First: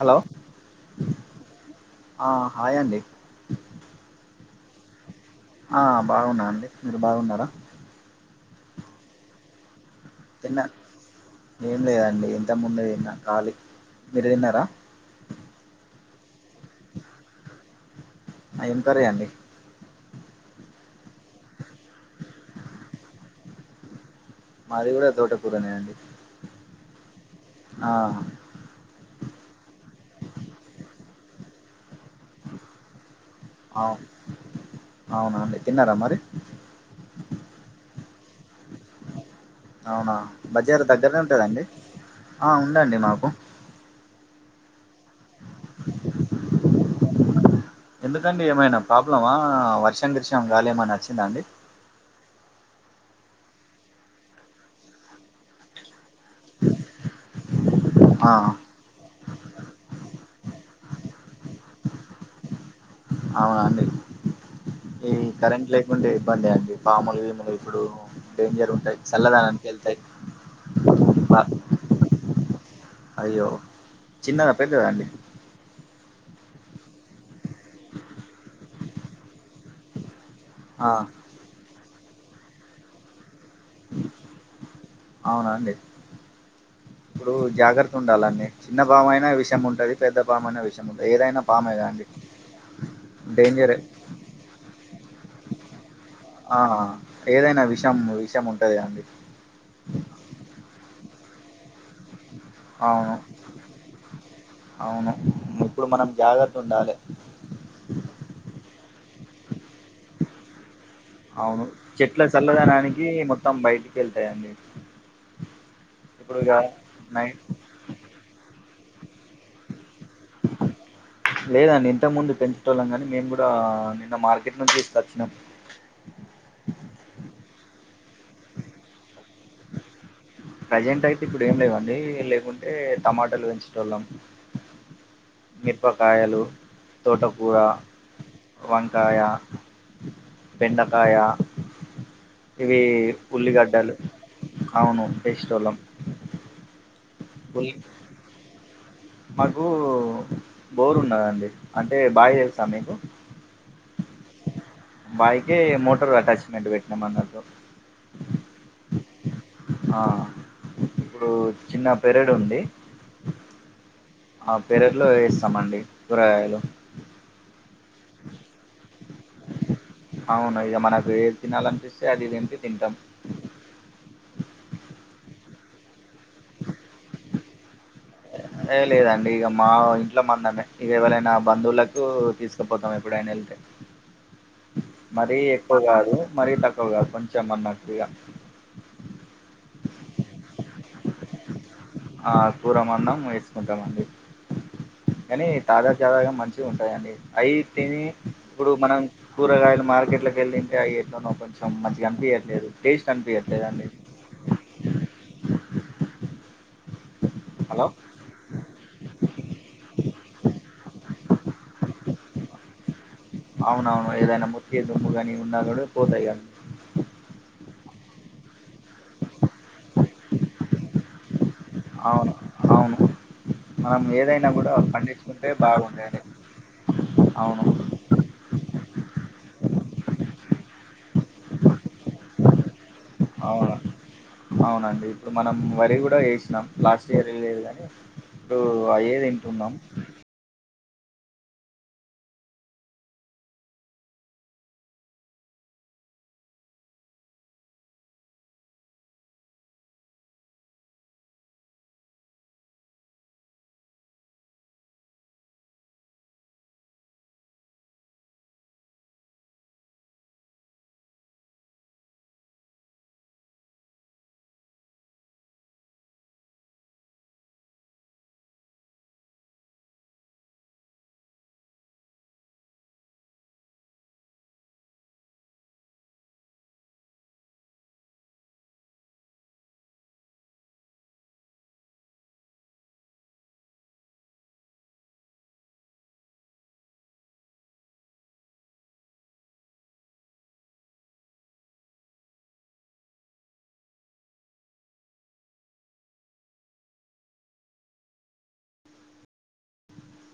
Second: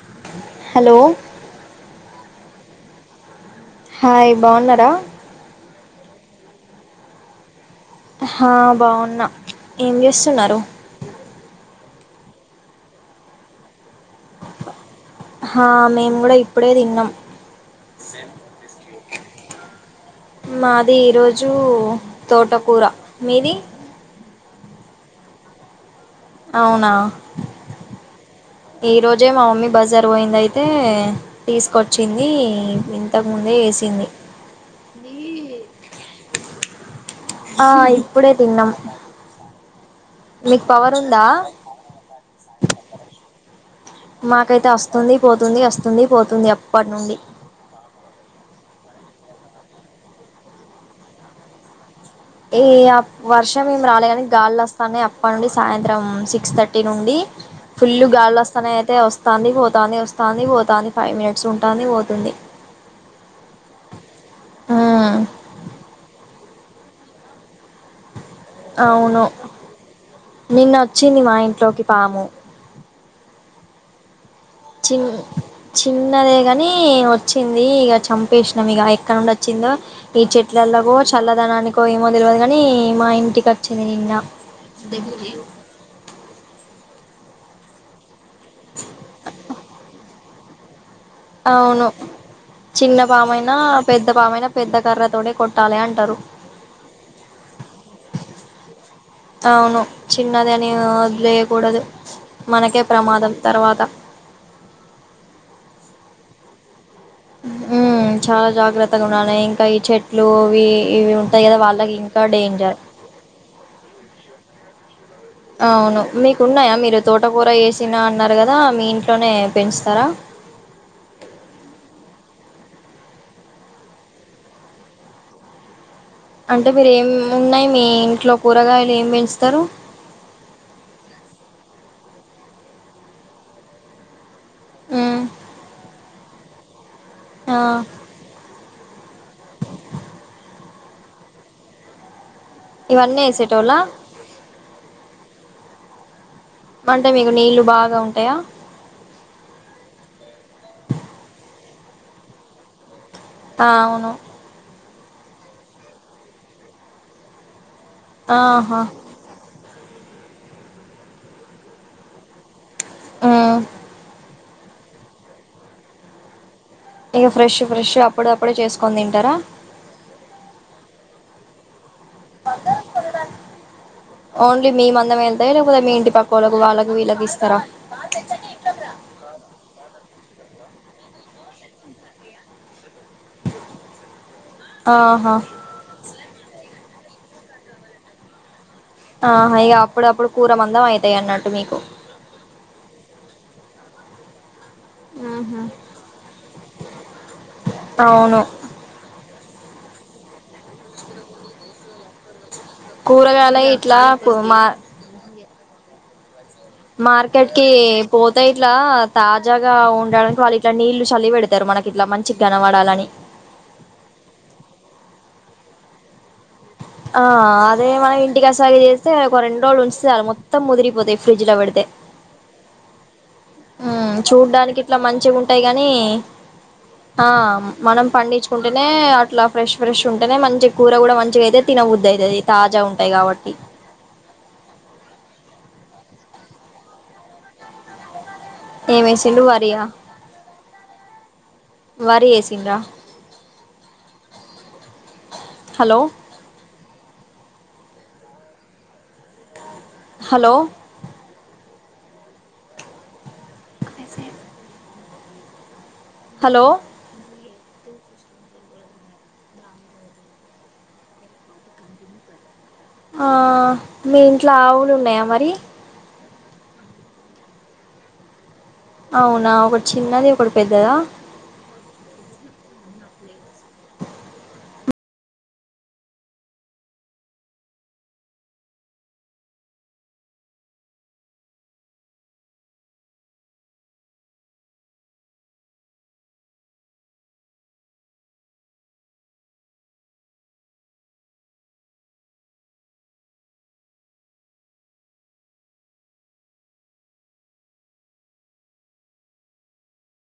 Hello hello ఆ hi అండి hi బావున్నారా బావున్నా అండి మీరు బావున్నారా ఆ బావున్నా ఏం చేస్తున్నారు తిన్నా ఏం లేదండి ఇంతకు ముందే తిన్నా ఖాళీ మిరుతిన్నారా హా మేము గూడా ఇప్పుడే తిన్నాం సరే అండి మాది ఈరోజు తోటకూర మీది మాది కూడా తోట కూరనే అండి అవునా ఆ ఈరోజే మా మమ్మీ బజార్ పోయింది అయితే తీసుకొచ్చింది ఇంతకుముందే అవు ఏసింది అవునా అండి తిన్నారా మరి ఆ ఇప్పుడే తిన్నాం అవునా మీకు బజార్ పవర్ దగ్గరనే ఉందా ఉంటదండి ఆ ఉందండి మాకు మాకైతే వస్తుంది పోతుంది వస్తుంది పోతుంది ఎప్పటి నుండి ఎందుకండి ఏమైనా ప్రాబ్లమా వర్షం గిర్షం గాలేమైనా వచ్చిందా అండి ఈ ఆ వర్షం ఏం రాలే గాని గాలిలు వస్తానే అప్పటి నుండి సాయంత్రం సిక్స్ థర్టీ నుండి ఫుల్లు ఆ గాలులు వస్తానే అయితే వస్త వస్తాంది పోతాంది వస్తాంది పోతాంది ఫైవ్ మినిట్స్ ఉంటాంది పోతాంది అవునాండి కరెంట్ లేకుండా ఇబ్బందె అండి పాములు గీములు ఇప్పుడు డేంజర్ ఉంటాయి అవును చల్లదానానికి వెళ్తాయి నిన్న వచ్చింది మా బా ఇంట్లోకి పాము అయ్యో చిన్నదా పెద్దదా చి అండి చిన్నదే ని వచ్చింది ఇక చంపేసినాం ఇక ఎక్కడ నుండి వచ్చిందో ఈ చెట్లలో ఆ కొ చల్లదనానికో ఏమో తెల్వదు కాని మా ఇంటిక చింది నిన్న అవునా అండి ఇప్పుడు జాగ్రత్త ఉండాలంన్నీ చిన్న పామయిన విషయం ఉంటది పెద్ద పామయిన విషం ఉంటది ఏదైనా పామే అవును కదండి చిన్న పామయినా డేంజరే పెద్ద పామయినా పెద్ద కర్ర తోనే కొట్ ట్టాలి అంటారు ఆ ఏదైనా విషం విషం ఉంటది అండి అవును చిన్నది అని వదిలేయకూడదు మనకే అవును ప్రమాదం తర్వాత అవును మనం జాగర్త ఉండాలె ర్త గుండాలె ఇట్ చెట్లు ఇవి ఇవి ఉంటాయి గదా అవును వాళ్ళకి ఇంకా చెట్ల డేంజర్ చల్లదనానికి మొత్తం బయటికి వెళ్తాయండి అవును ఇప్పుడు ఇగ మీకున్నాయా? మీరు నైట్ తోటకూర వేసినా అన్నారు గదా మీ ఇంట్లోనే పెంచుతారా? లేదండి ఇంతకు ముందు పెంచేటోళ్ళం గాని మేము గూడా నిన్న మార్కెట్ నుంచి తీస్కొచ్చినాం. అంటే మీరు ఏం ఉన్నాయి మీ ఇంట్లో కూరగాయలు ఏం పెంచుతారు? ప్రజెంట్ అయితే ఇప్పుడు ఏం లేవండి లేకుంటే టమాటాలు పెంచేటోళ్లం. ఉమ్ మిరపకాయలు తోటకూర ఆ వంకాయ బెండకాయ ఇవి ఇవన్నీ వేసేటోళ్ళ ఉల్లిగడ్డలు అవును వేసేటోళ్లం. అంటే మీకు నీళ్లు బాగా ఉంటాయా? మాకు బోరు ఉన్నదండి అంటే బాయి తెల్సా మీకు? అవును బాయికే మోటర్ అటాచ్మెంట్ పెట్టినాం అన్నట్టు. ఆహ ఆ ఇప్పుడు చిన్న పెరెడు ఉంది. ఆ ఆ పెరట్లో వేస్తామండి కూరగాయలు ఇగ ఫ్రెష్ ఫ్రెష్ గా అప్పుడు అప్పుడే చేసుకొని తింటారా? తినాలనిపిస్ ఓన్లీ మీ మంద మేన్ టాయా లేకపోతే మీ ఇంటి పక్కోళ్లకు వాళ్లకు వీళ్ళకి ఇస్తారా? ఏ లేదండి ఇగ మా ఇట్ల మందమే ఇగ ఎవలైనా బంధువులకు తీసుకుపోతాం ఎప్పుడైనా వెళ్తే ఆహా మరీ ఎక్కువ గాదు మరీ తక్కువ గాదు కొంచెం అన్నట్టిగా ఆహ ఇగ అప్పుడప్పుడు కూర మందం అయితాయి అన్నట్టు మీకు ఆ కూర మందం వేసుకుంటామండి. కాని తాజా తాజాగా మంచిగా ఉంటాయండి. అయి తిని అవును ఇప్పుడు మనం కూరగాయలు మార్ ర్కెట్లోకి వెళ్లింటే అయ్యి ఎట్లనో కొంచెం మంచిగా అనిపియ్యట్లేదు కూరగాయల ఇట్లా కు మా మార్కెట్ కి హలో పోతే ఇట్లా తాజాగా ఉండడానికి వాళ్ళి ట్ల నీళ్లు చల్లి పెడతారు మనకి ఇట్లా మంచిగా కనపడాలని అవునవును ఏదైనా మూతికి దుమ్ము గానీ ఏమన్నా ఉన్నా గూడా పోతాయి అని ఆ అదే మనం ఇంటి కసాగ చేస్తే ఒక రెండు రోజులు ఉంచితే చాలు మొత్తం ముదిరిపోతాయి ఫ్రిడ్జ్ లో పెడ్ అవును అవును మనం హుమ్ ఏదైనా కూడా చూడ్డానికి ఇట్లా మంచిగా పండించుకుంటే ఉంటాయి గాని బాగుండేది హా అవును మనం పండించుకుంటేనే అట్లా ఫ్రెష్ ఫ్రెష్ ఉంటేనే మంచిగా కూర గూడ మంచిగా అయితది తినబుద్ధి అయితది తాజాగా ఉంట్ అవును అవునండి ఇప్పుడు మనం వరి గూడ వేసినాం లాస్ట్ ఇయర్ వెయ్యలేదు గాని ఇప్పుడు ఏం అయ్యే వేసిండు దింటున్నాం. వరియా వరి వేసిండ్రా హలో హలో అ స హలో ఆ మీ ఇంట్లో ఆవులు ఉన్నాయా మరి? అవునా ఒకటి చిన్నది ఒకటి పెద్దదా?